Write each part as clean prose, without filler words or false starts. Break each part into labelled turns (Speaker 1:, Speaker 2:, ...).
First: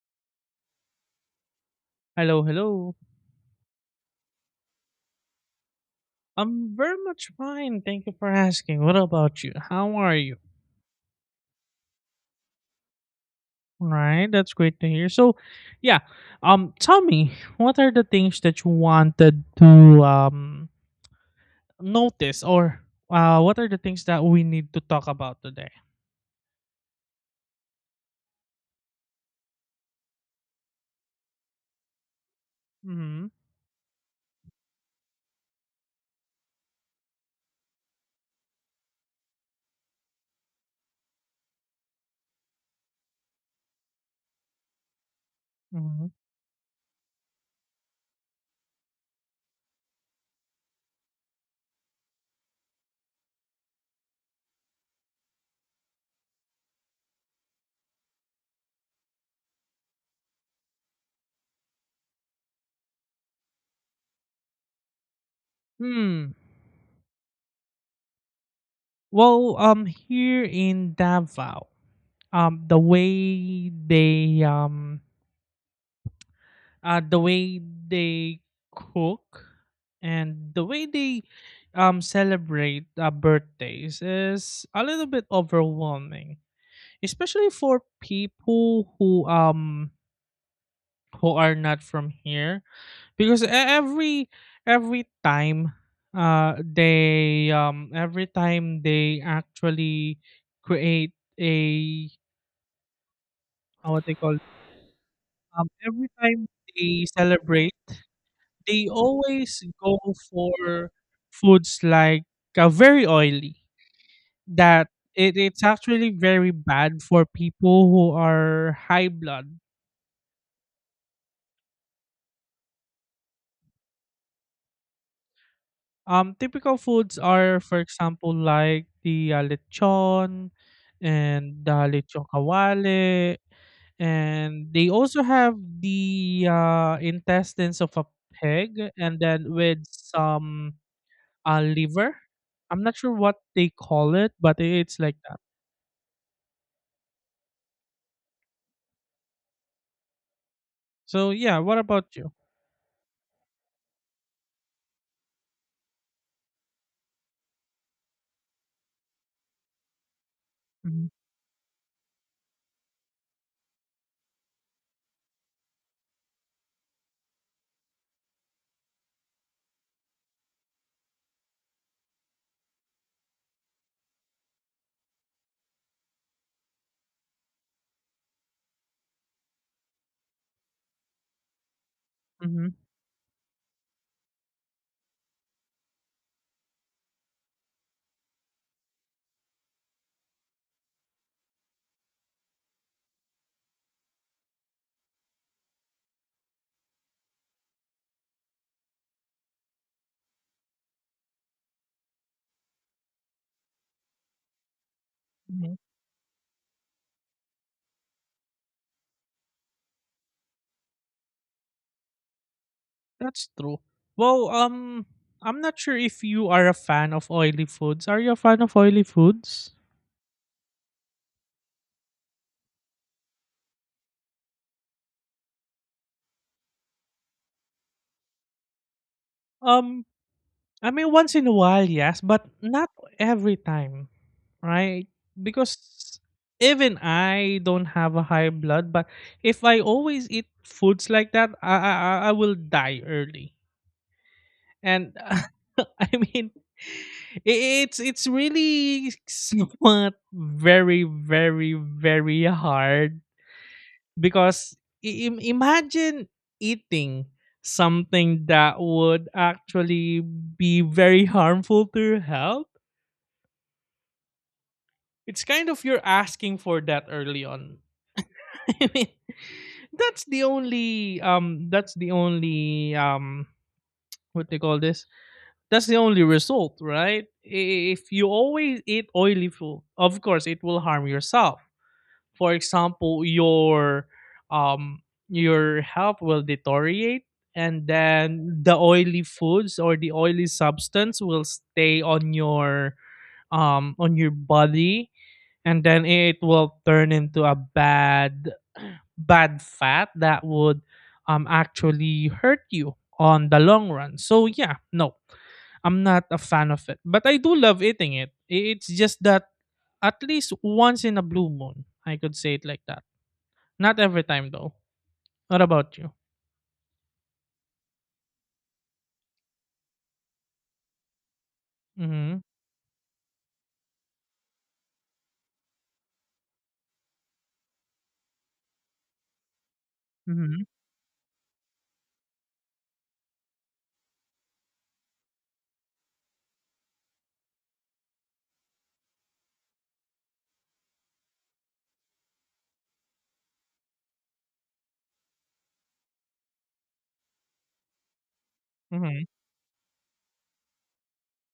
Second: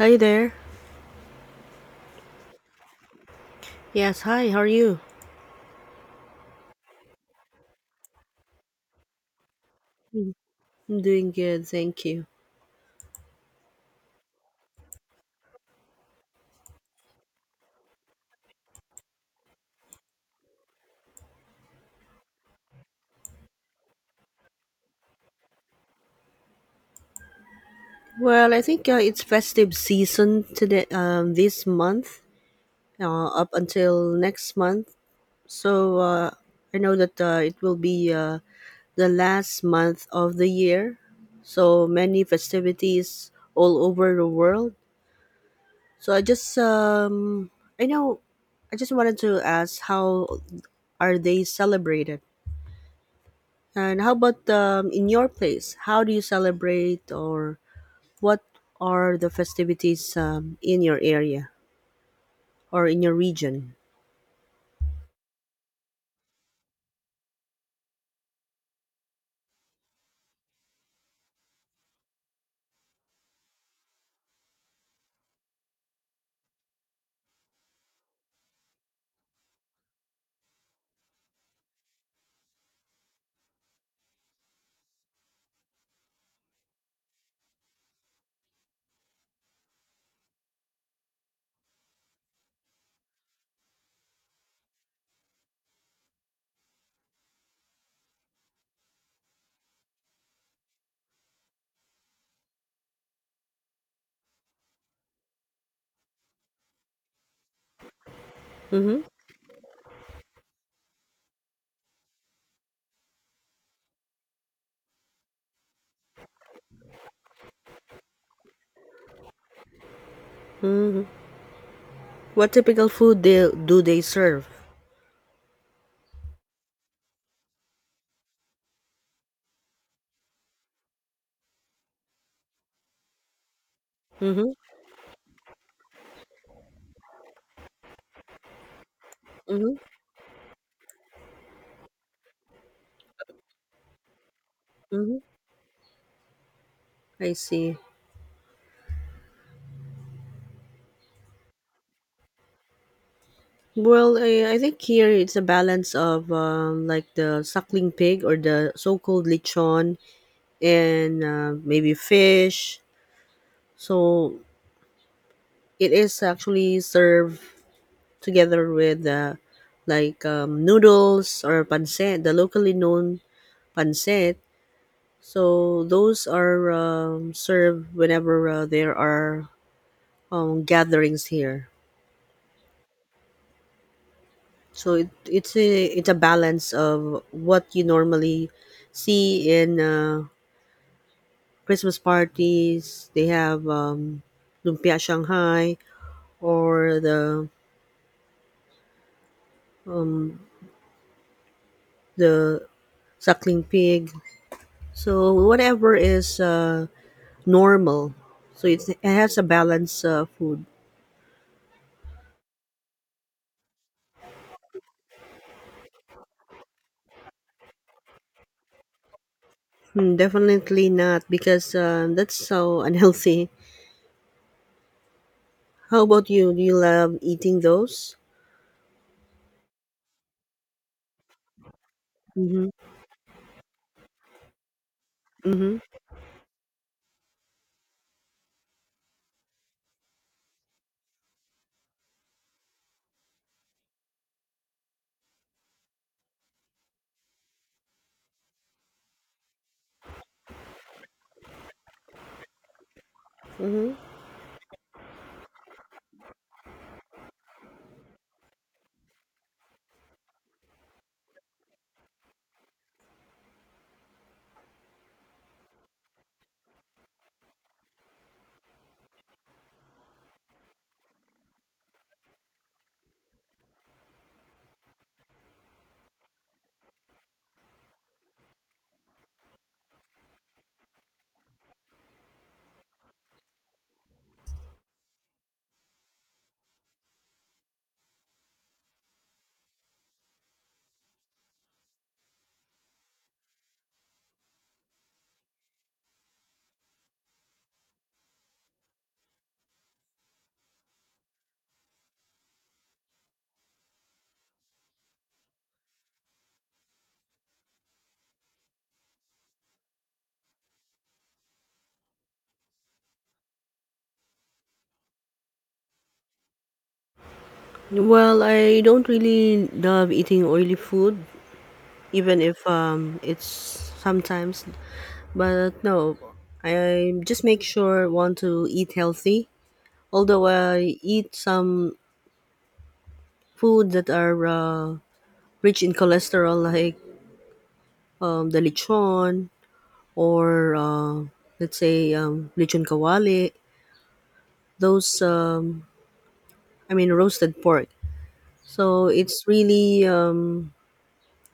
Speaker 1: Hi there.
Speaker 2: Hello, hello.
Speaker 1: Yes, hi, how are you?
Speaker 2: I'm very much fine. Thank you for asking. What about you? How are
Speaker 1: Mm,
Speaker 2: you?
Speaker 1: I'm doing good, thank you.
Speaker 2: All right, that's great to hear. So, yeah, tell me, what are the things that you wanted to um notice, or what are the things that we need to talk about today?
Speaker 1: Well, I think it's festive season today, this month,
Speaker 2: Mm-hmm.
Speaker 1: up until next month. So I know that it will be the last month of the year. So many festivities all over the world.
Speaker 2: Mm-hmm.
Speaker 1: So I just, I know, I just wanted to ask how are they celebrated? And how about in your place? How do you celebrate, or what are the festivities in your area or in your region?
Speaker 2: Hmm. Well, here in Davao, um, the way they um the way they cook and the way they celebrate birthdays is a little bit overwhelming, especially for people who are not from here, because every time they every time they actually create a, what they call it, every time they celebrate they
Speaker 1: Mm-hmm.
Speaker 2: always go for foods like very oily that it's actually very bad for people who are high blood.
Speaker 1: Mm-hmm. What typical food do they serve?
Speaker 2: Typical foods are for example like the lechon and the lechon kawale,
Speaker 1: Mm-hmm.
Speaker 2: and they also have the intestines of a pig and then
Speaker 1: Mm-hmm.
Speaker 2: with some liver. I'm not sure what they call it, but it's
Speaker 1: Mm-hmm.
Speaker 2: like.
Speaker 1: I see.
Speaker 2: So yeah, what about you?
Speaker 1: Well, I think here it's a balance of like the suckling pig or the so-called lechon
Speaker 2: Mhm,
Speaker 1: and maybe fish. So it is actually served together with like noodles or pancit, the locally known pancit. So those are served whenever there are gatherings here.
Speaker 2: mhm,
Speaker 1: So it's a balance of what you normally see in Christmas parties. They have lumpia Shanghai or the suckling pig. So
Speaker 2: mhm.
Speaker 1: whatever is normal. So it has a balance food.
Speaker 2: That's true. Well, I'm not sure if you are a fan of oily foods. Are you a fan of oily foods?
Speaker 1: Hmm, definitely not because that's so unhealthy. How about you? Do you love eating those?
Speaker 2: Um, I mean, once in a while, yes, but
Speaker 1: Mm-hmm.
Speaker 2: not every time, right?
Speaker 1: Mm-hmm.
Speaker 2: Because even I don't have a high blood, but if I always eat foods like that, I will die early. And, I mean, it's really somewhat very very very hard
Speaker 1: Mm-hmm.
Speaker 2: because imagine eating something that would actually be very harmful to your health. It's kind of you're asking for that early on. I mean, that's the only what do you call this. That's the only result, right? If you always eat oily food, of course it will harm yourself. For example, your your health will deteriorate, and then the oily foods or the oily substance will stay on your body, and then it will turn into a bad bad fat that would actually hurt you on the long run. So yeah, no. I'm not a fan of it. But I do love eating it. It's just that at least once in a blue moon, I could say it like that. Not every time though. What about you?
Speaker 1: Well, I don't really love eating oily food, even
Speaker 2: Mhm.
Speaker 1: if it's sometimes. But no, I just make sure want to eat healthy. Although
Speaker 2: Mhm.
Speaker 1: I eat some food that are rich in cholesterol, like the lechon, or let's say lechon kawali, those I mean roasted pork. So
Speaker 2: Mhm.
Speaker 1: it's really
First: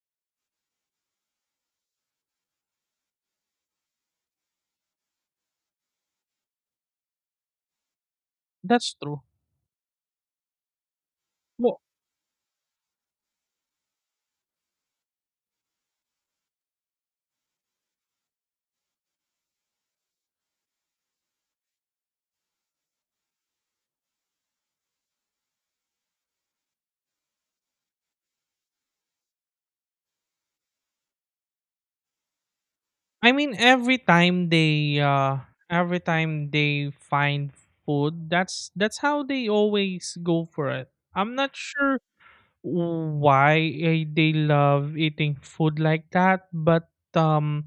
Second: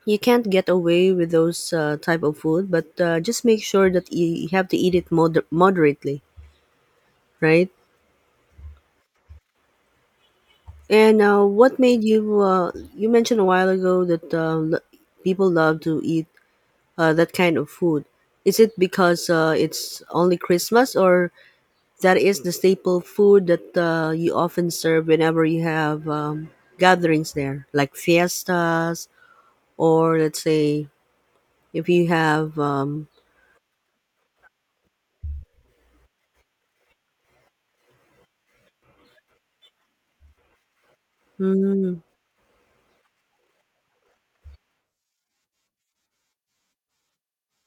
Speaker 1: you can't get away with those type of food, but just make sure that you have to eat it moderately, right?
Speaker 2: That's true.
Speaker 1: And what
Speaker 2: Well,
Speaker 1: made you? You mentioned a while ago that people love to eat that kind of food. Is it because it's only Christmas, or that is the staple food that you often serve whenever you have gatherings there, like fiestas, or let's say if you have.
Speaker 2: I mean every time they find food, that's how they always go for it. I'm not
Speaker 1: Hmm,
Speaker 2: sure why, they love eating food like that, but um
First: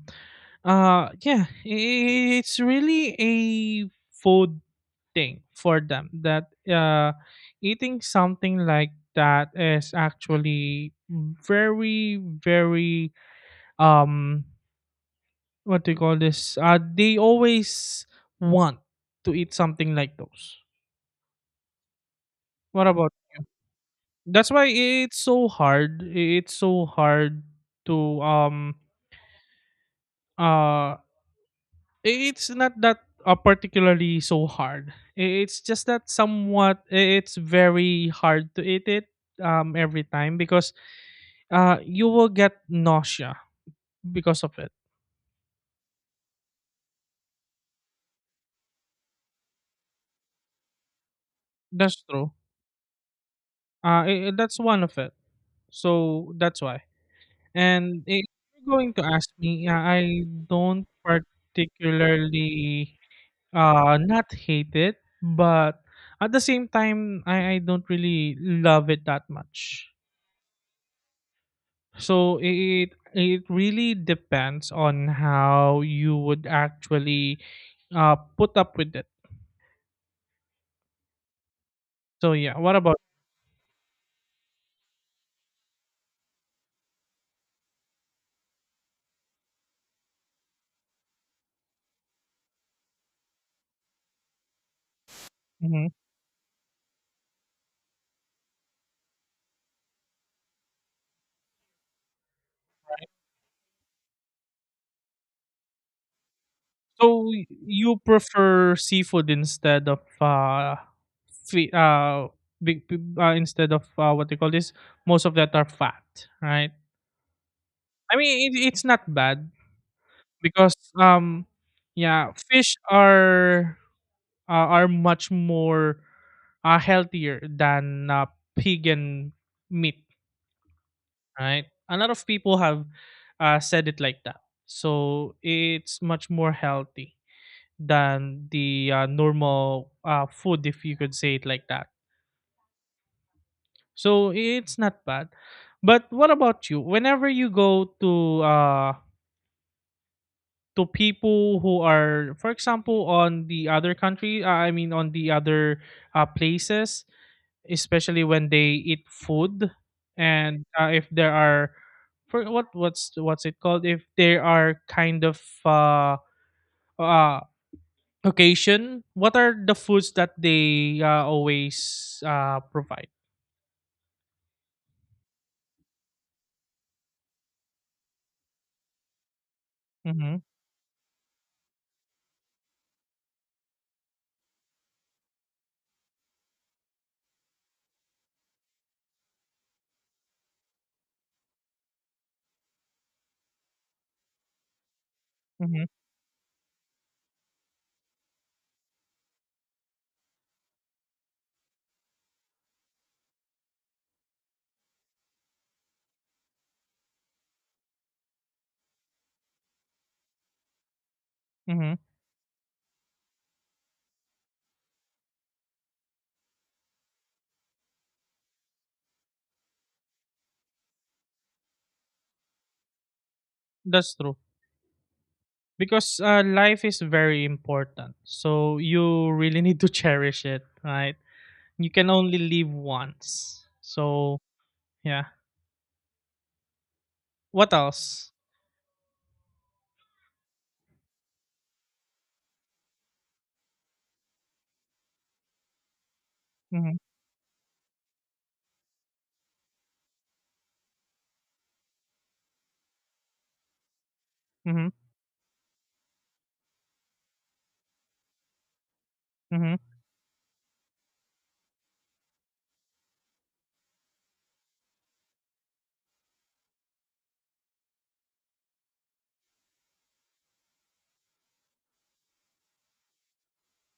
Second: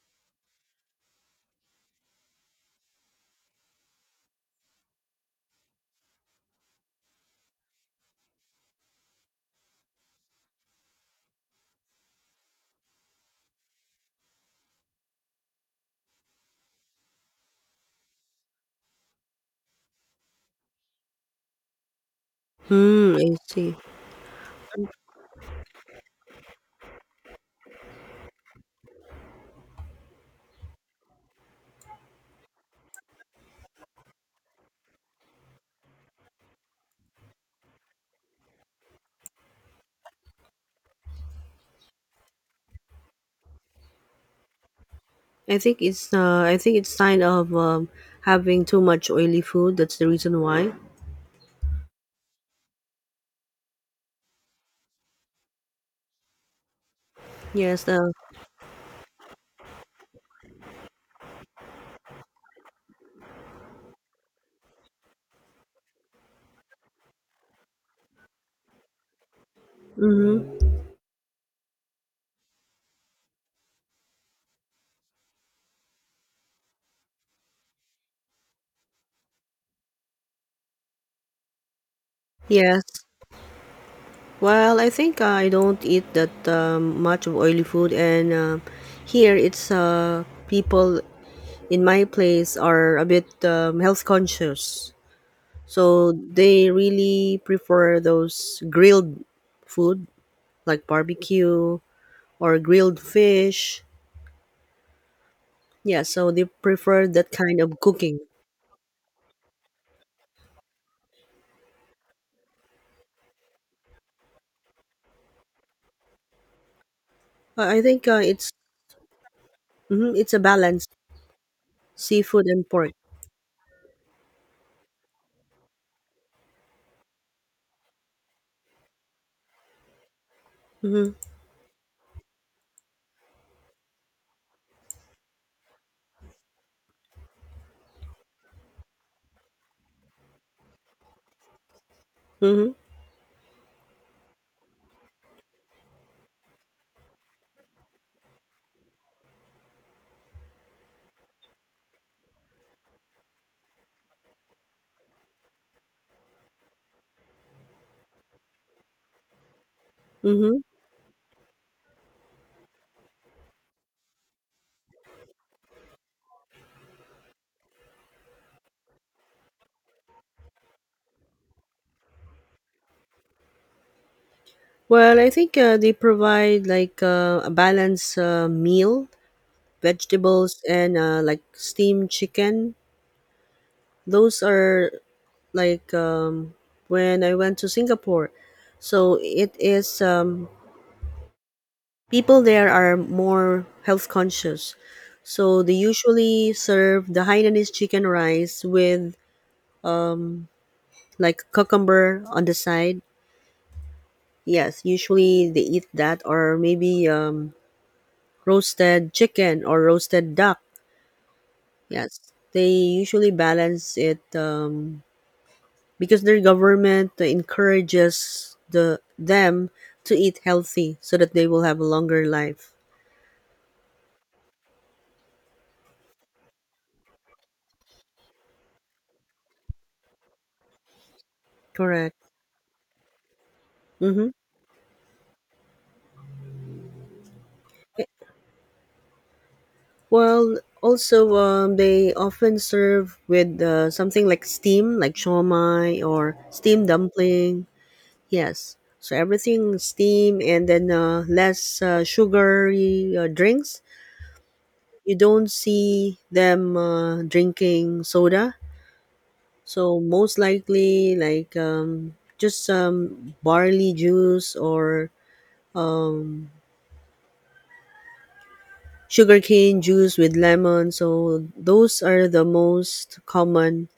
Speaker 2: yeah, it's really a food thing for them that eating something like that is actually very very, um what do you call this, they always want to eat something like those. What about,
Speaker 1: I see.
Speaker 2: that's why it's so hard, it's so hard to, Uh, it's not that particularly so hard. It's just that somewhat it's very hard to eat it every time because you will get nausea because of it.
Speaker 1: I think it's. I think it's sign of having too much oily food. That's the reason why.
Speaker 2: That's true. That's one of it. So that's why.
Speaker 1: Yes.
Speaker 2: And if you're going to ask me, I don't particularly not hate it, but at the same time I don't really love it that much.
Speaker 1: Mm-hmm.
Speaker 2: So it really depends on how you would actually put up with it. So yeah, what
Speaker 1: Yes.
Speaker 2: about?
Speaker 1: Well, I think I don't eat that much of oily food, and here it's people in my place are a bit health conscious.
Speaker 2: Hmm.
Speaker 1: So they really prefer those grilled food like barbecue or grilled fish. Yeah, so they prefer that
Speaker 2: So
Speaker 1: kind of
Speaker 2: you
Speaker 1: cooking.
Speaker 2: prefer seafood instead of, fi- uh, big, instead of, what they call this? Most of that are fat, right?
Speaker 1: I think
Speaker 2: I mean, it's not bad
Speaker 1: it's a
Speaker 2: because,
Speaker 1: balance
Speaker 2: um, yeah,
Speaker 1: seafood and
Speaker 2: fish
Speaker 1: pork.
Speaker 2: are much more healthier than pig and meat,
Speaker 1: Mm-hmm.
Speaker 2: right? A lot of people have said it like that. So it's much more healthy than the normal food, if you could say it like that.
Speaker 1: Mm-hmm.
Speaker 2: So it's not bad. But what about you? Whenever you go to, to people who are, for example, on the other country, I mean, on the other places, especially when they eat food,
Speaker 1: Mm-hmm.
Speaker 2: and if there are, for what's it called, if there are kind of uh occasion, what are the foods that they always provide?
Speaker 1: Well, I think they provide like a balanced meal,
Speaker 2: Mm-hmm,
Speaker 1: vegetables, and like steamed chicken. Those are like when I went to Singapore. So it is people there are more health conscious. So they
Speaker 2: mm-hmm,
Speaker 1: usually serve the Hainanese chicken rice with like cucumber on the side. Yes, usually they eat that or maybe roasted chicken or roasted duck.
Speaker 2: mm-hmm.
Speaker 1: Yes, they usually balance it because their government encourages the them to eat healthy so that they will have a longer life.
Speaker 2: That's true, because life is very important, so you really need to cherish it, right? You can
Speaker 1: Correct.
Speaker 2: only live once,
Speaker 1: Mm-hmm.
Speaker 2: so yeah. What else?
Speaker 1: Well, also they often serve with something like steam, like shawmai or steam
Speaker 2: Mm-hmm,
Speaker 1: dumpling. Yes. So everything steam and then less sugary drinks.
Speaker 2: mm-hmm,
Speaker 1: You don't see them drinking soda.
Speaker 2: mm-hmm,
Speaker 1: So most likely, like just barley juice or um, sugarcane juice with lemon. So those are the most common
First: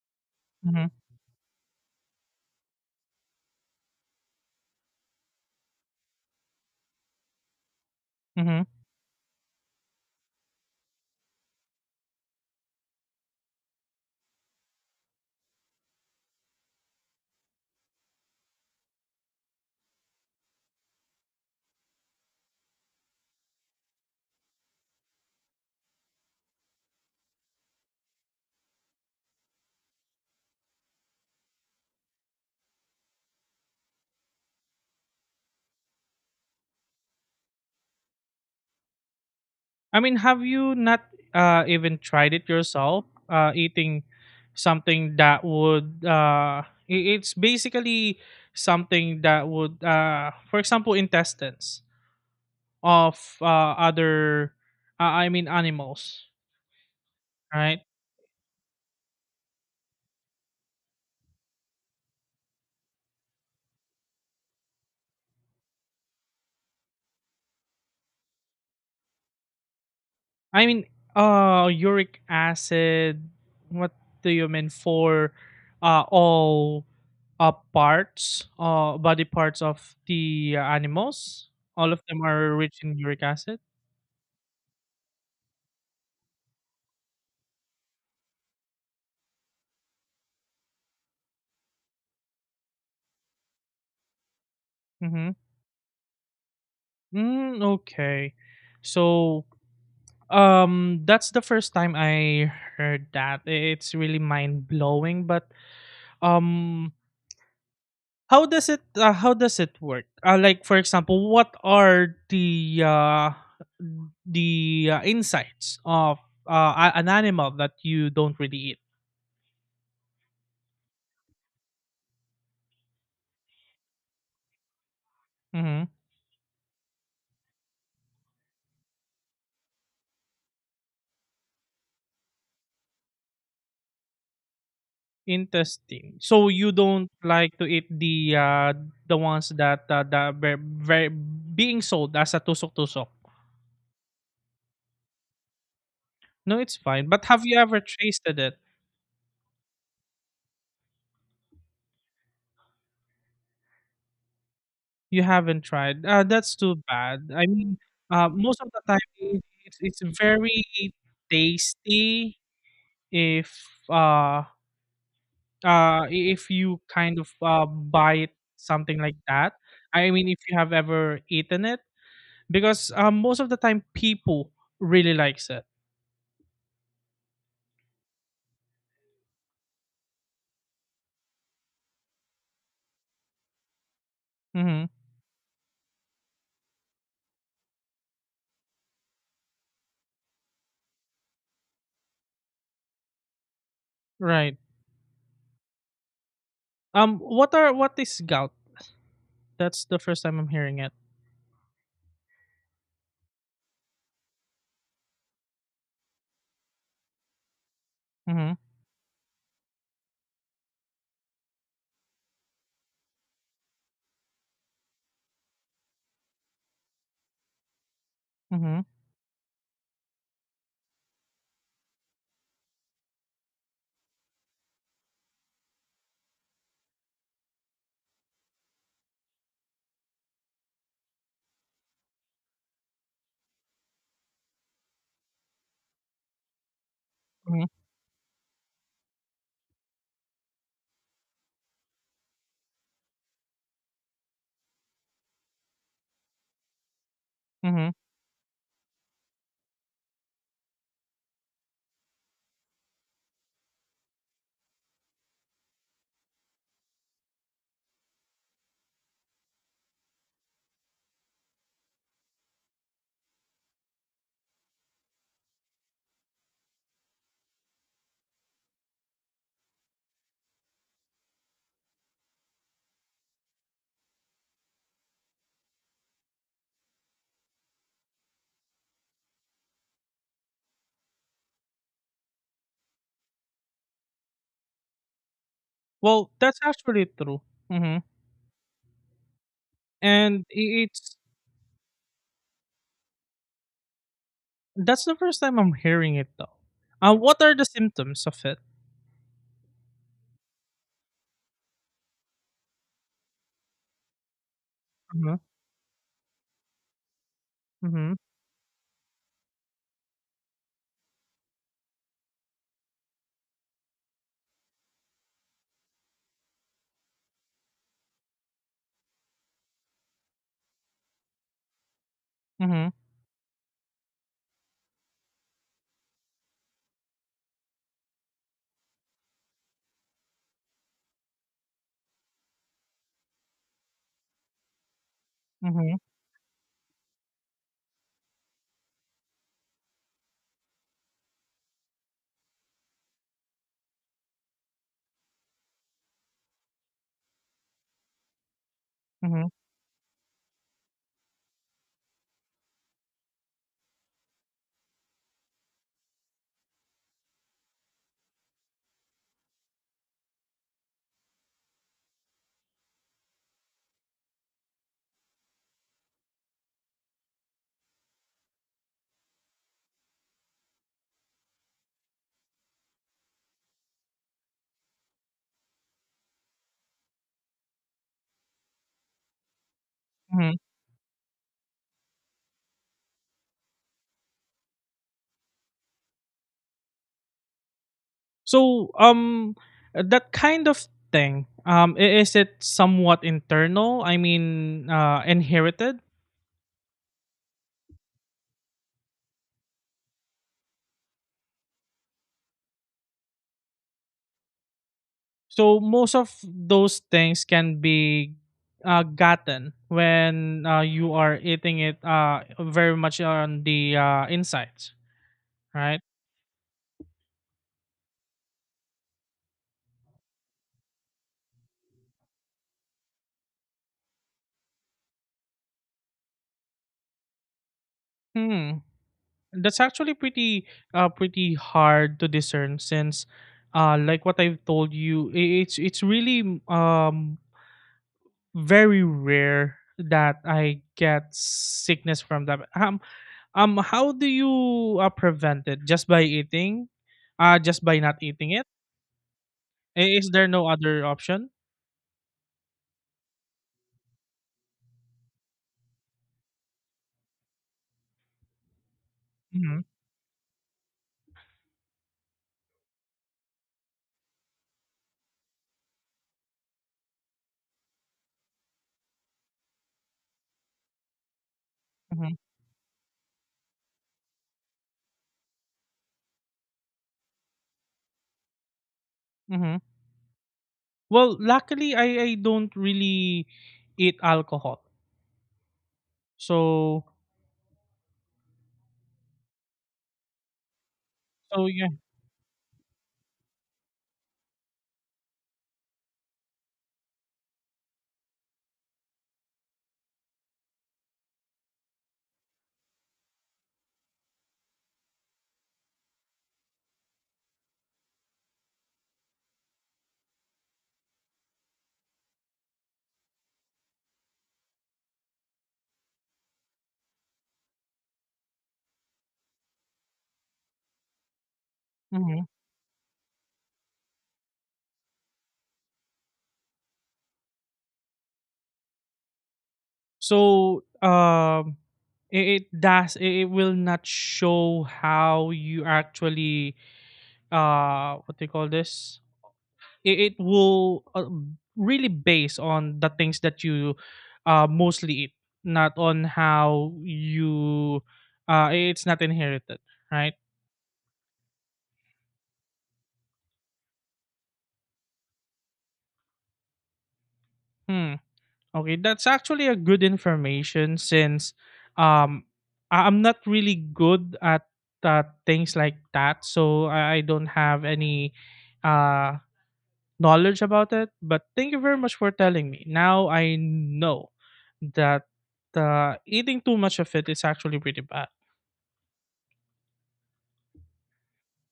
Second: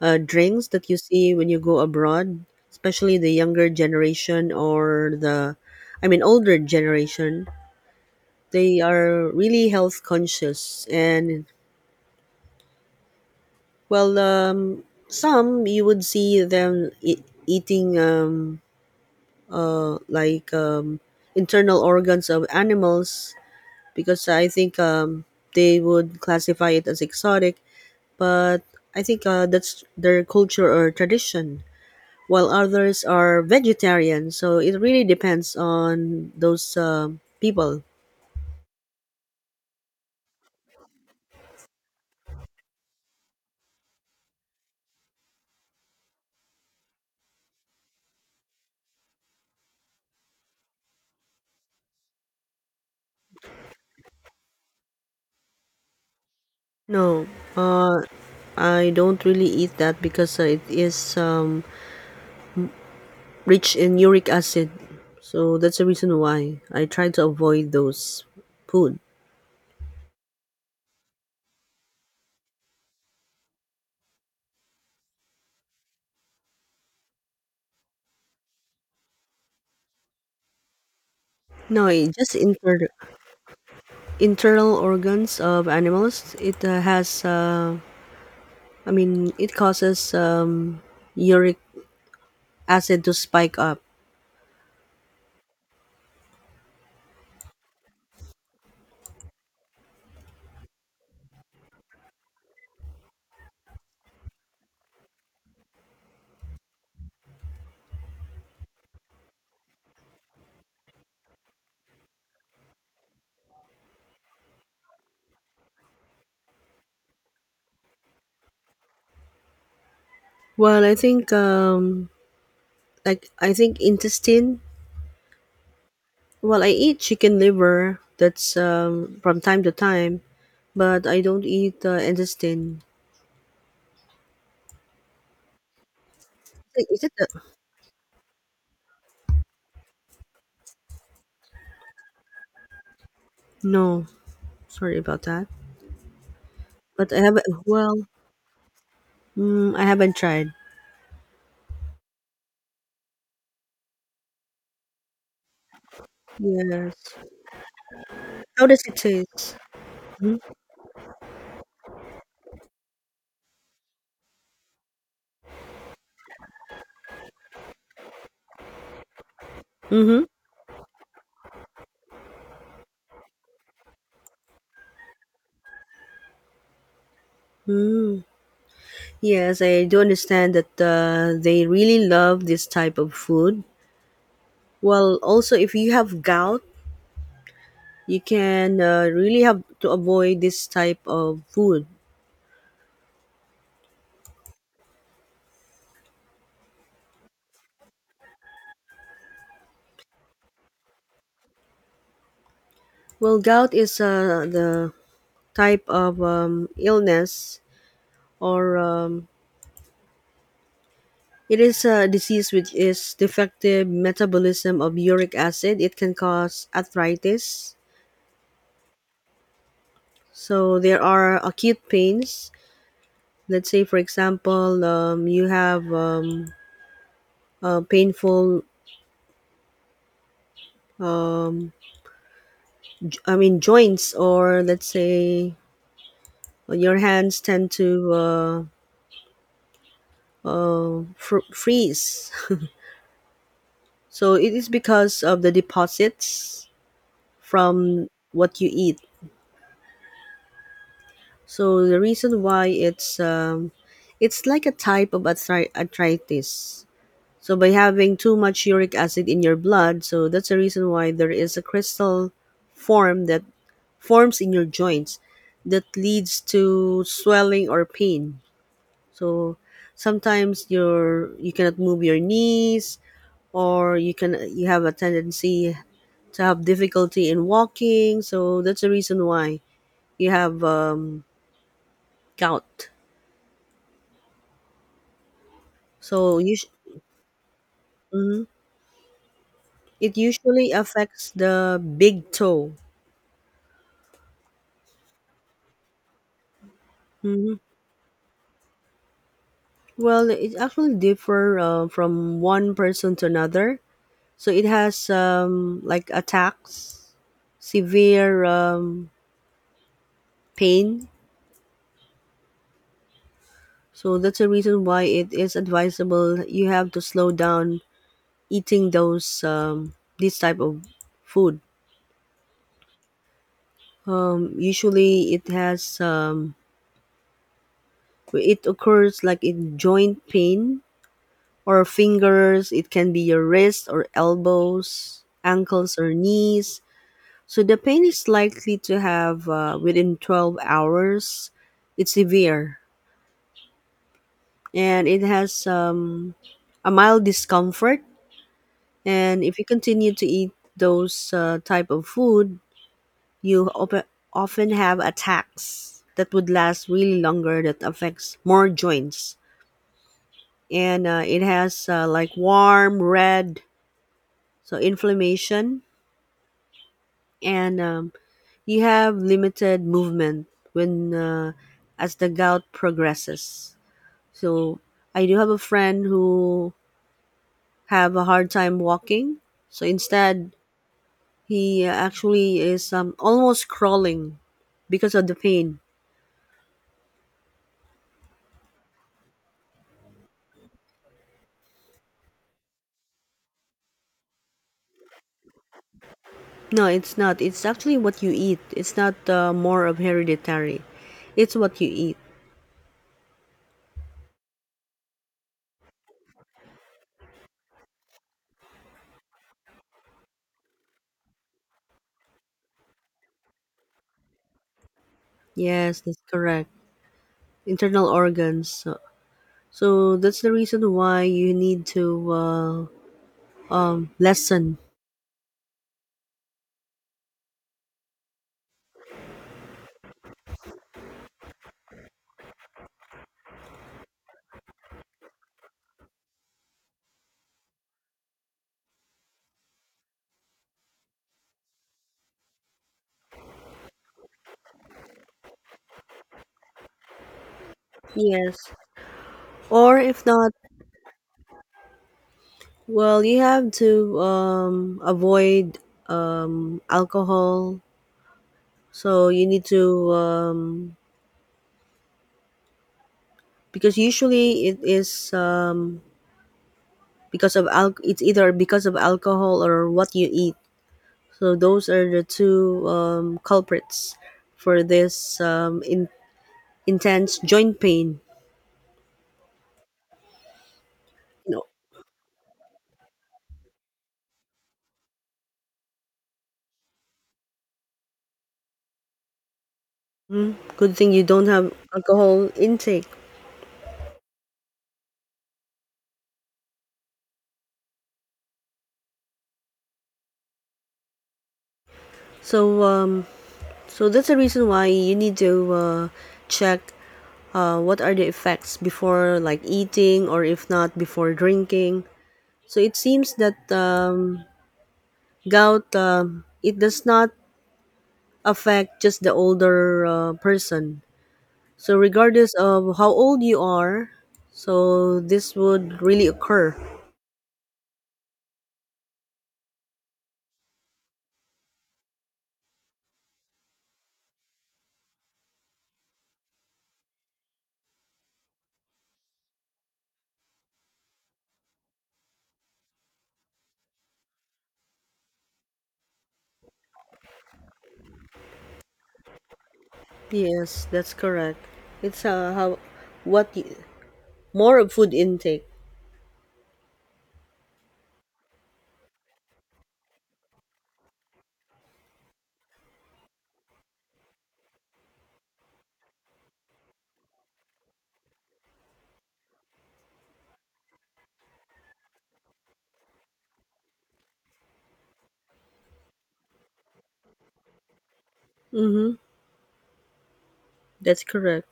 Speaker 1: drinks
Speaker 2: mm-hmm,
Speaker 1: that you see when you go abroad, especially the younger generation or I mean, older generation.
Speaker 2: mm-hmm.
Speaker 1: They are really health conscious and well, some you would see them eating like internal organs of animals because I think they would classify it as exotic. But I think that's their culture or tradition. While others are vegetarian, so it really depends on those people.
Speaker 2: I mean, have you not even tried it yourself? Eating something that would, it's basically something that would, for example, intestines of, other, I mean, animals,
Speaker 1: No,
Speaker 2: right?
Speaker 1: uh, I don't really eat that because it is rich in uric acid. So that's the reason why I try to avoid those food.
Speaker 2: I mean, uric acid. What do you mean, for all, parts, body parts of the animals?
Speaker 1: No,
Speaker 2: All of
Speaker 1: it
Speaker 2: them
Speaker 1: just
Speaker 2: are rich in uric acid.
Speaker 1: internal organs of animals. It I mean, it causes uric acid to spike up.
Speaker 2: Mhm. Mm, okay. So, that's the first time I heard that. It's really mind-blowing, but, um how does it work? Like for example, what are the, insights of, an animal that you don't really eat?
Speaker 1: Well, I think intestine.
Speaker 2: Hmm.
Speaker 1: Well, I eat chicken liver. That's from time to time, but I don't eat intestine.
Speaker 2: Interesting. So you
Speaker 1: Is
Speaker 2: don't
Speaker 1: it?
Speaker 2: like to eat the, ones that, very very being sold as a tusok tusok.
Speaker 1: No, sorry about that.
Speaker 2: No, it's fine.
Speaker 1: But I
Speaker 2: But
Speaker 1: haven't.
Speaker 2: have you ever
Speaker 1: Well,
Speaker 2: tasted it?
Speaker 1: I haven't tried.
Speaker 2: You haven't tried. That's too
Speaker 1: Yes.
Speaker 2: bad. I mean, most
Speaker 1: How
Speaker 2: of the
Speaker 1: does it
Speaker 2: time
Speaker 1: taste?
Speaker 2: it's
Speaker 1: Mm-hmm.
Speaker 2: very tasty if, uh if you kind of buy it something like that. I
Speaker 1: Mm-hmm.
Speaker 2: mean, if you have ever eaten it, because most of the time people really likes it.
Speaker 1: Hmm. Yes, I do understand that they really love this type of food.
Speaker 2: Mm-hmm.
Speaker 1: Well, also, if you have gout, you can really have to avoid this type of food.
Speaker 2: Right. What is gout? That's the first time I'm hearing it.
Speaker 1: Well, gout is the type of illness
Speaker 2: Mm-hmm.
Speaker 1: or it is a disease which is defective metabolism of uric acid. It can cause arthritis.
Speaker 2: Mm-hmm.
Speaker 1: So there are acute pains. Let's say, for example, you have painful I mean joints or let's say your hands
Speaker 2: Mm-hmm.
Speaker 1: tend to freeze. So it is because of the deposits
Speaker 2: Mm-hmm.
Speaker 1: from what you eat. So the reason why it's like a type of arthritis. So by having too much uric acid in your blood, so that's the reason why there is a crystal form that forms in your joints that leads to swelling or pain. So sometimes you cannot move your knees or you can you have a tendency to have difficulty in walking so that's the reason why you have gout
Speaker 2: Well,
Speaker 1: so
Speaker 2: that's actually true. Mm-hmm.
Speaker 1: mhm. It
Speaker 2: And
Speaker 1: usually
Speaker 2: I- it's
Speaker 1: affects the big toe.
Speaker 2: that's the first time I'm hearing it though. What
Speaker 1: Hmm.
Speaker 2: are the symptoms of it?
Speaker 1: Well, it actually differ from one person to another. So it has
Speaker 2: Mm-hmm.
Speaker 1: like attacks,
Speaker 2: Mm-hmm.
Speaker 1: severe pain. So that's the reason why it is advisable you have to slow down eating those this type of food.
Speaker 2: Mm-hmm.
Speaker 1: Usually it has it occurs like in joint pain or fingers. It can be your wrist or elbows,
Speaker 2: Mm-hmm.
Speaker 1: ankles or knees. So the pain is likely to have within 12 hours. It's severe and it has a mild discomfort, and
Speaker 2: Mm-hmm.
Speaker 1: if you continue to eat those type of food you often have attacks that would last really longer that affects more joints, and it has like warm red so inflammation and you have limited movement when as the gout progresses. So I do have a friend who have a hard time walking so instead he actually is almost crawling because of the pain.
Speaker 2: So, that kind of thing, is it somewhat internal? I mean, inherited.
Speaker 1: No, it's not. It's actually what you eat. It's not more of hereditary. It's what you eat.
Speaker 2: So most of those things can be gotten when you are eating it very much on the insides,
Speaker 1: Yes,
Speaker 2: right?
Speaker 1: that's correct. Internal organs. So, so that's the reason why you need to lessen.
Speaker 2: Hmm. That's actually pretty hard to discern since, like what I've told you, it's really um very rare that I get sickness from them. How do you prevent it? Just by eating, just by not eating
Speaker 1: Yes.
Speaker 2: it?
Speaker 1: Or if
Speaker 2: Is there
Speaker 1: not,
Speaker 2: no other option?
Speaker 1: well, you have to avoid alcohol. So you need
Speaker 2: Hmm.
Speaker 1: to because usually it is because of it's either because of alcohol or what you eat. So those are the
Speaker 2: Hmm.
Speaker 1: two culprits for this intense joint pain.
Speaker 2: Hmm. Well,
Speaker 1: No.
Speaker 2: luckily, I don't really eat alcohol, so
Speaker 1: Mm, good thing you don't have
Speaker 2: yeah.
Speaker 1: alcohol intake. So so that's the reason why you need to check what are the effects before like eating or if not before drinking. So it seems that gout it does not affect just the older person. So
Speaker 2: Hmm.
Speaker 1: regardless of how old you are, so this would really occur.
Speaker 2: So, it does, it will not show how you actually, what do you call this, it will, really base on the things that you mostly eat, not on how you. It's not inherited, right?
Speaker 1: Yes, that's correct. It's how what y- more of food intake.
Speaker 2: Hmm. Okay, that's actually a good information since, um I'm not really good at things like that, so I don't have any uh knowledge about it. But thank you very much for telling me. Now I know that eating too much of it is actually pretty bad.
Speaker 1: Mm-hmm. That's correct.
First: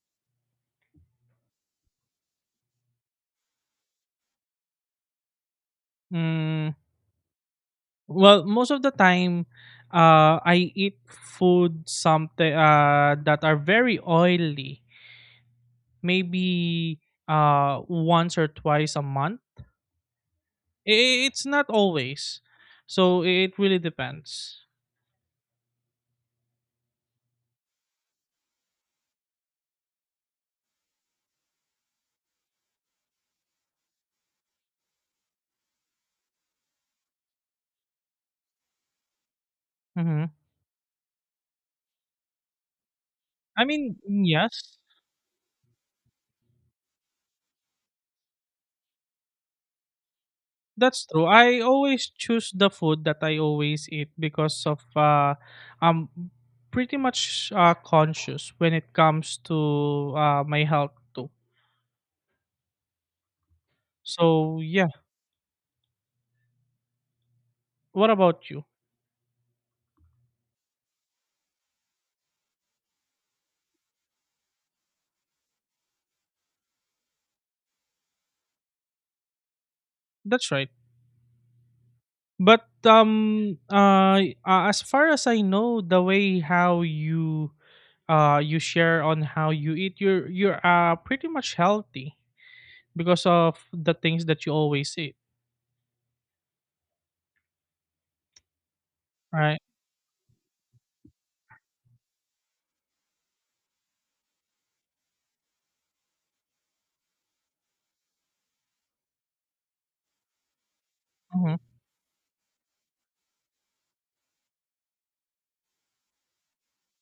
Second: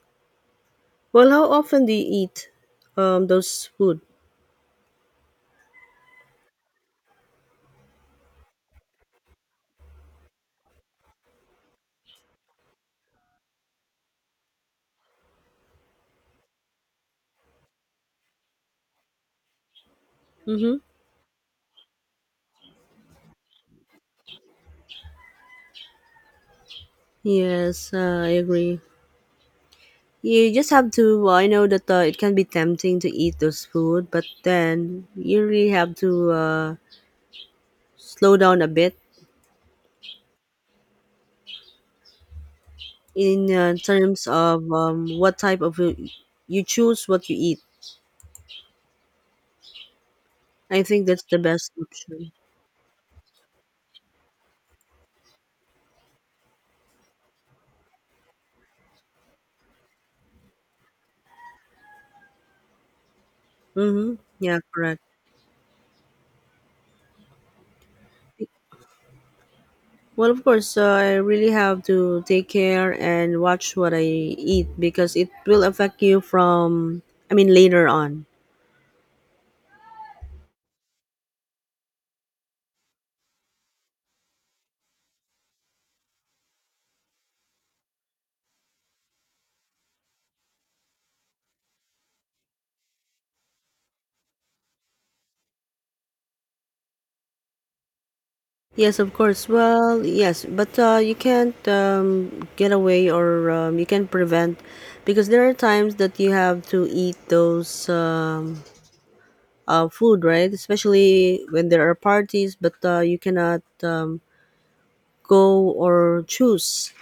Speaker 1: Well, how often do you eat those food?
Speaker 2: Mm, well, most of the time, I eat food something that are very oily. Maybe once or twice a month.
Speaker 1: Mm-hmm.
Speaker 2: It's not always, so it really depends.
Speaker 1: Yes, I agree. You just have to. Well, I know that it can be tempting to eat those food, but then you really have to slow down a bit
Speaker 2: Hmm.
Speaker 1: in
Speaker 2: I mean,
Speaker 1: terms of
Speaker 2: yes.
Speaker 1: what type of you choose what you eat. I think
Speaker 2: That's
Speaker 1: that's
Speaker 2: true.
Speaker 1: the
Speaker 2: I
Speaker 1: best
Speaker 2: always
Speaker 1: option.
Speaker 2: choose the food that I always eat because of, I'm pretty much conscious when it comes to my health too.
Speaker 1: Mm-hmm. Yeah,
Speaker 2: So yeah.
Speaker 1: correct.
Speaker 2: What about you?
Speaker 1: Well, of course, I really have to take care and watch what I eat because it will affect you from, I mean, later on.
Speaker 2: That's right. But, as far as I know, the way how you share on how you eat, you're pretty much healthy because of the things that you always eat,
Speaker 1: Yes, of course.
Speaker 2: right?
Speaker 1: Well, yes, but you can't get away or you can prevent because there are times that you have to eat those. Food, right? Especially
Speaker 2: Mhm.
Speaker 1: when there are parties, but you cannot go or choose.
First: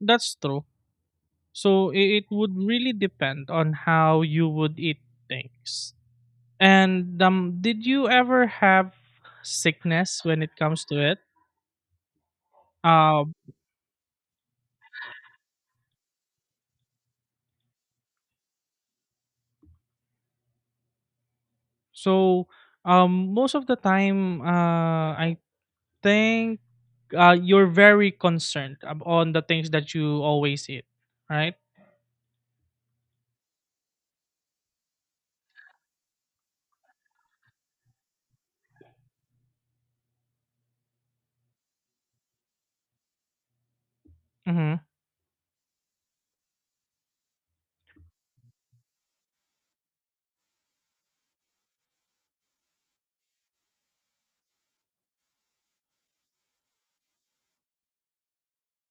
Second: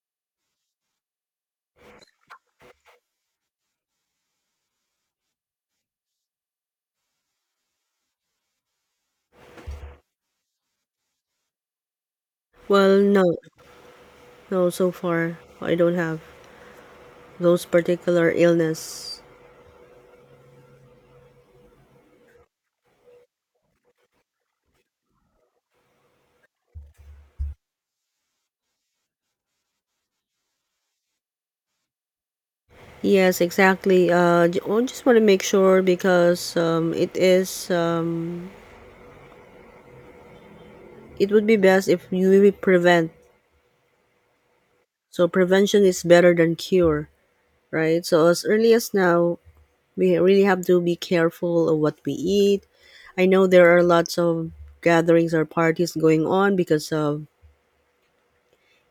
Speaker 2: That's true. So it would really depend on how you would eat things. And, did you ever have sickness when it comes to it?
Speaker 1: Well,
Speaker 2: Um,
Speaker 1: no, so far I don't have those particular illness.
Speaker 2: so, most of the time, I think you're very concerned on the things that you always eat, right?
Speaker 1: Yes, exactly. I just want to make sure because it is it would be best if you will prevent.
Speaker 2: Mm-hmm,
Speaker 1: So prevention is better than cure, right? So as early as now, we really have to be careful of what we eat. I know there are lots of gatherings or parties going on because of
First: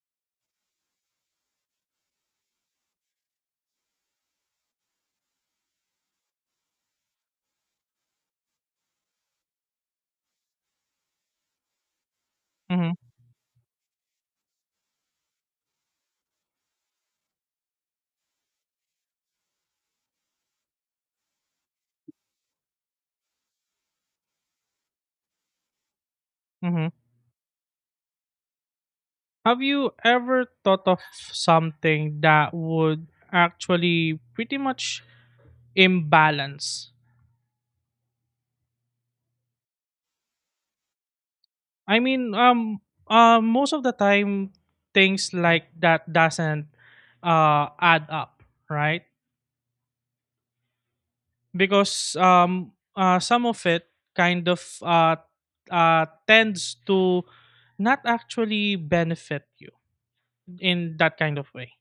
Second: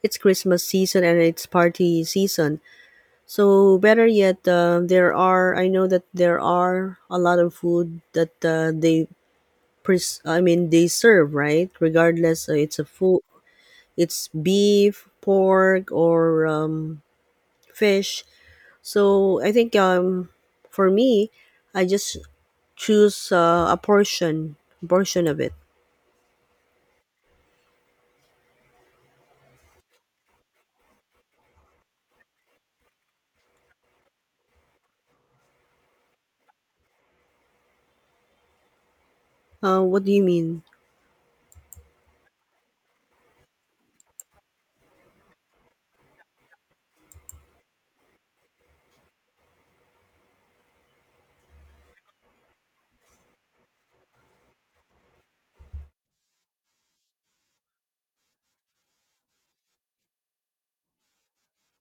Speaker 1: it's Christmas season and it's party season. So better yet, there are I know that there are a lot of food that they I mean they serve right, regardless it's a
Speaker 2: mm-hmm,
Speaker 1: food it's beef, pork, or fish. So I think for me, I just choose a portion portion of it.
Speaker 2: mm-hmm. Have you ever thought of something that would actually pretty much imbalance.
Speaker 1: What do you mean?
Speaker 2: I mean, most of the time, things like that doesn't add up, right? Because, some of it kind of, tends to not actually benefit you in that kind of way,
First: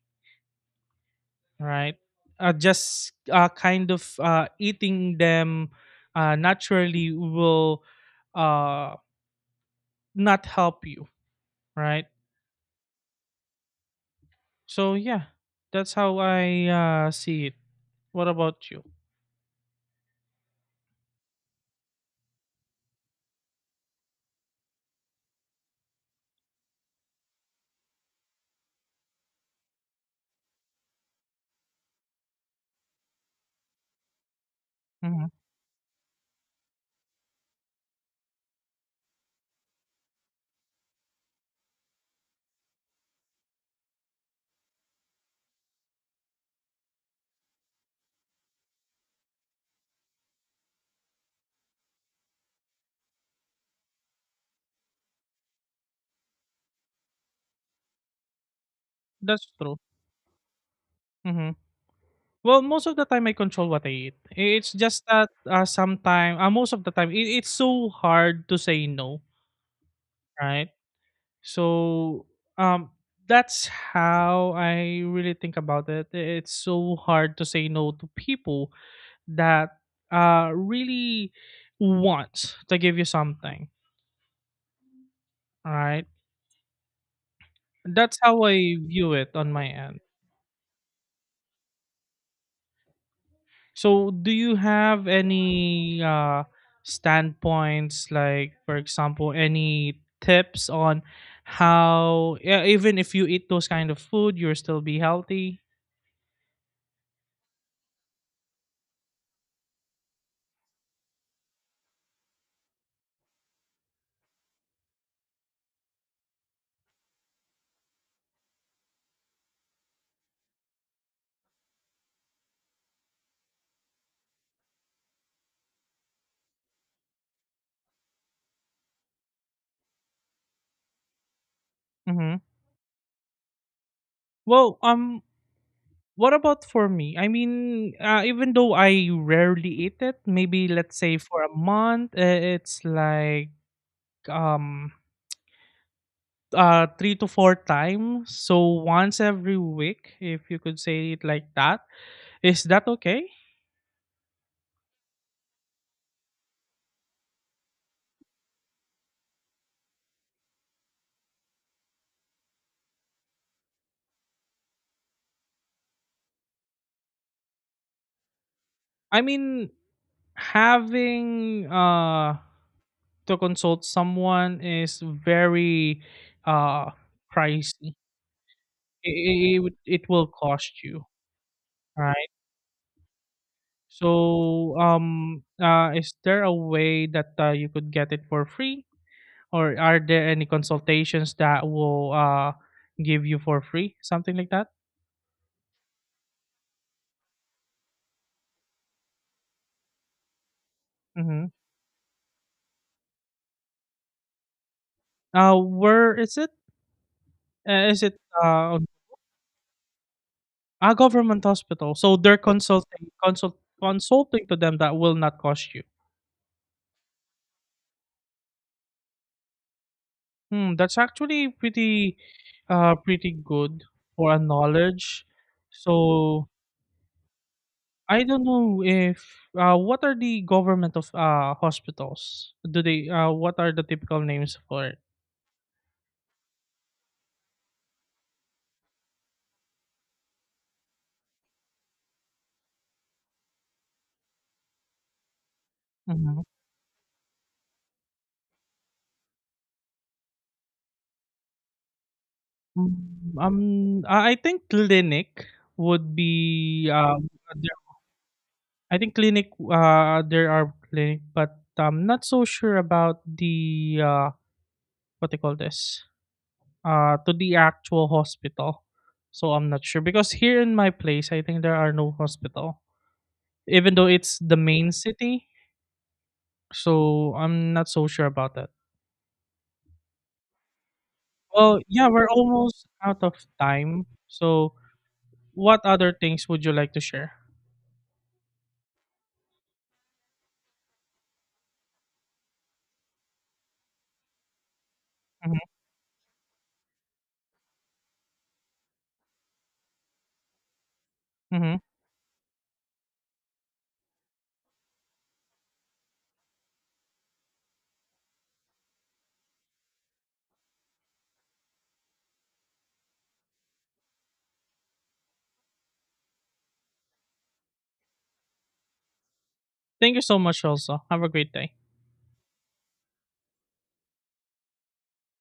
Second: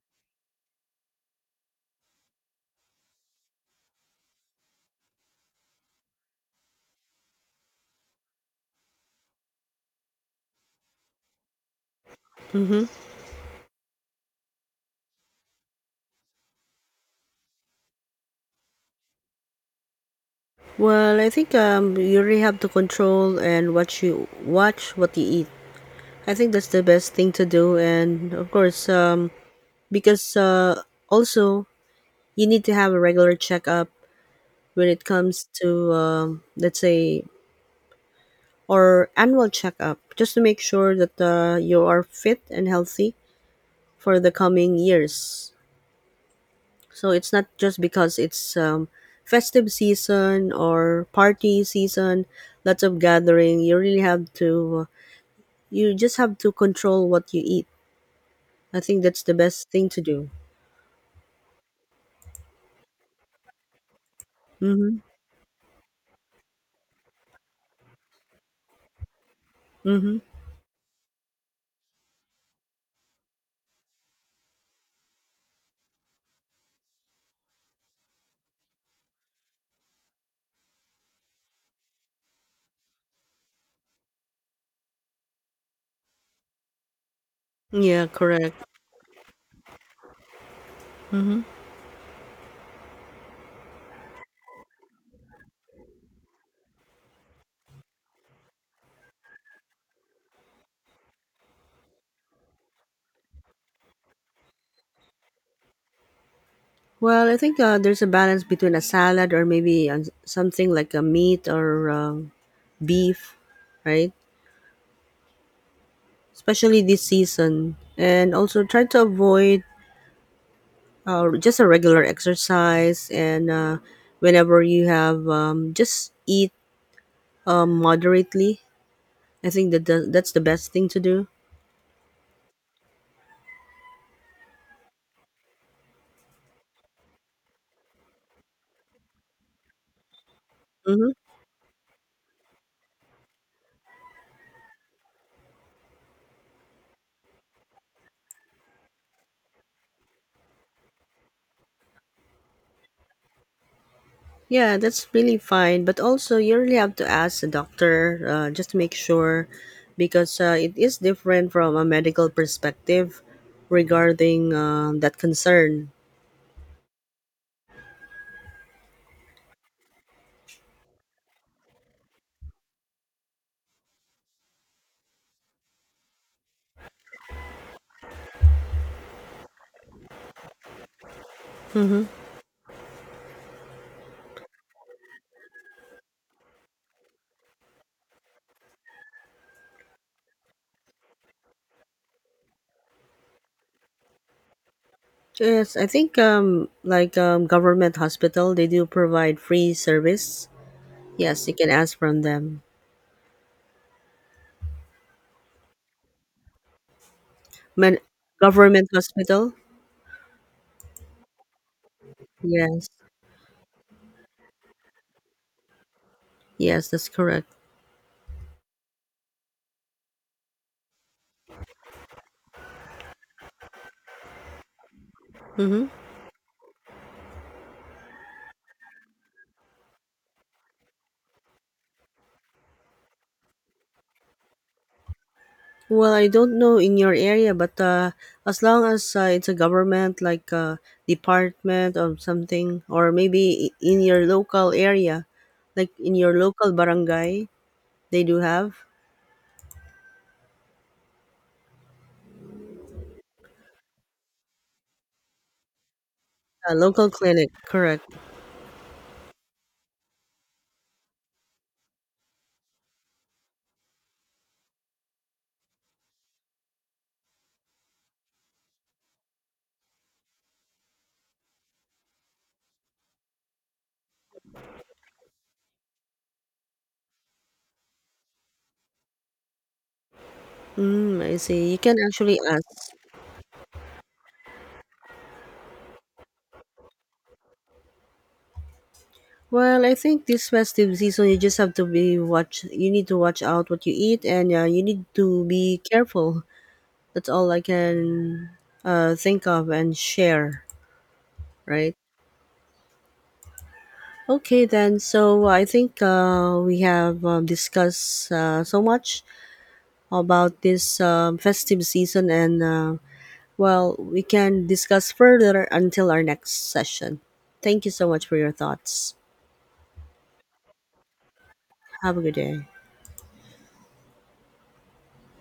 Speaker 2: right? Just kind of eating them naturally will uh, not help you, right?
Speaker 1: Mm-hmm.
Speaker 2: So yeah, that's how I see it. What about you?
Speaker 1: Well, I think you really have to control and what you watch what you eat. I think that's the best thing to do, and of course, because also you need to have a regular checkup when it
Speaker 2: Mhm,
Speaker 1: comes to let's say or annual checkup just to make sure that you are fit and healthy for the coming years. So it's not just because it's festive season or party season, lots of gathering. You really have to, you just have to control what you eat. I think that's the
Speaker 2: that's
Speaker 1: best
Speaker 2: true.
Speaker 1: thing to do.
Speaker 2: Mhm. Well, most of the time I control what I eat. It's
Speaker 1: Mm-hmm.
Speaker 2: just that, sometimes, most of the time it's so hard to say no,
Speaker 1: Mm-hmm.
Speaker 2: right? So um that's how I really think about it. It's so hard to say no to people that really want to give you something, all right?
Speaker 1: Yeah,
Speaker 2: That's how I
Speaker 1: correct.
Speaker 2: view it on my end.
Speaker 1: Mm-hmm.
Speaker 2: So, do you have any standpoints, like, for example, any tips on how, yeah, even if you eat those kind of food, you'll still be healthy?
Speaker 1: Well, I think there's a balance between a salad or maybe something like a meat or beef, right? Especially this season. And also try to avoid just a regular exercise and whenever you have just eat moderately. I think that that's the best thing to do.
Speaker 2: Mm-hmm. Well, what about for me? I mean, even though I rarely eat it, maybe let's
Speaker 1: Hmm.
Speaker 2: say for a month, it's like, um three to four times, so once every week, if you could say it like that. Is that okay?
Speaker 1: Yeah, that's really fine but also you really have to ask the doctor just to make sure because it is different from a medical perspective regarding that concern.
Speaker 2: I mean, having to consult someone is very uh pricey. It will cost you,
Speaker 1: Hmm.
Speaker 2: right? So, is there a way that you could get it for free? Or are there any consultations that will give you for free, something like that?
Speaker 1: Yes, I think like government hospital they do provide free service.
Speaker 2: Mm-hmm.
Speaker 1: Yes, you can ask from them.
Speaker 2: Where is it?
Speaker 1: Man-
Speaker 2: Is it uh,
Speaker 1: government hospital?
Speaker 2: a government hospital? So they're
Speaker 1: Yes.
Speaker 2: consulting to them that will not cost you.
Speaker 1: Yes, that's correct.
Speaker 2: Hmm, that's actually pretty good for a knowledge.
Speaker 1: Mm-hmm.
Speaker 2: So I don't know if, what are the government of hospitals? Do they, what are the typical names for it?
Speaker 1: Well, I don't know in your area, but as long as it's a government like department or something, or maybe in your local area, like in your
Speaker 2: Mm-hmm.
Speaker 1: local barangay, they do have
Speaker 2: Mm, I think clinic would
Speaker 1: a
Speaker 2: be
Speaker 1: local clinic.
Speaker 2: there.
Speaker 1: Correct.
Speaker 2: I think clinic, there are clinic, but I'm not so sure about the, what they call this, to the actual hospital. So I'm not sure because here in my place I think there are no hospital, even though it's the main city. So I'm not so sure about that.
Speaker 1: Mm, I see. You
Speaker 2: Well,
Speaker 1: can
Speaker 2: yeah, we're
Speaker 1: actually
Speaker 2: almost
Speaker 1: ask.
Speaker 2: out of time. So what other things would you like to share?
Speaker 1: Well, I think this festive season, you just have to be watch. You need to watch out what you eat, and you need to
Speaker 2: Mhm,
Speaker 1: be careful. That's all I can think of and share,
Speaker 2: mhm.
Speaker 1: right? Okay, then. So I think we have discussed so much about this festive season, and well, we can discuss further until our next session. Thank you so much for your thoughts.
Speaker 2: Thank you so much, also. Have a great day.
Speaker 1: Have a good day.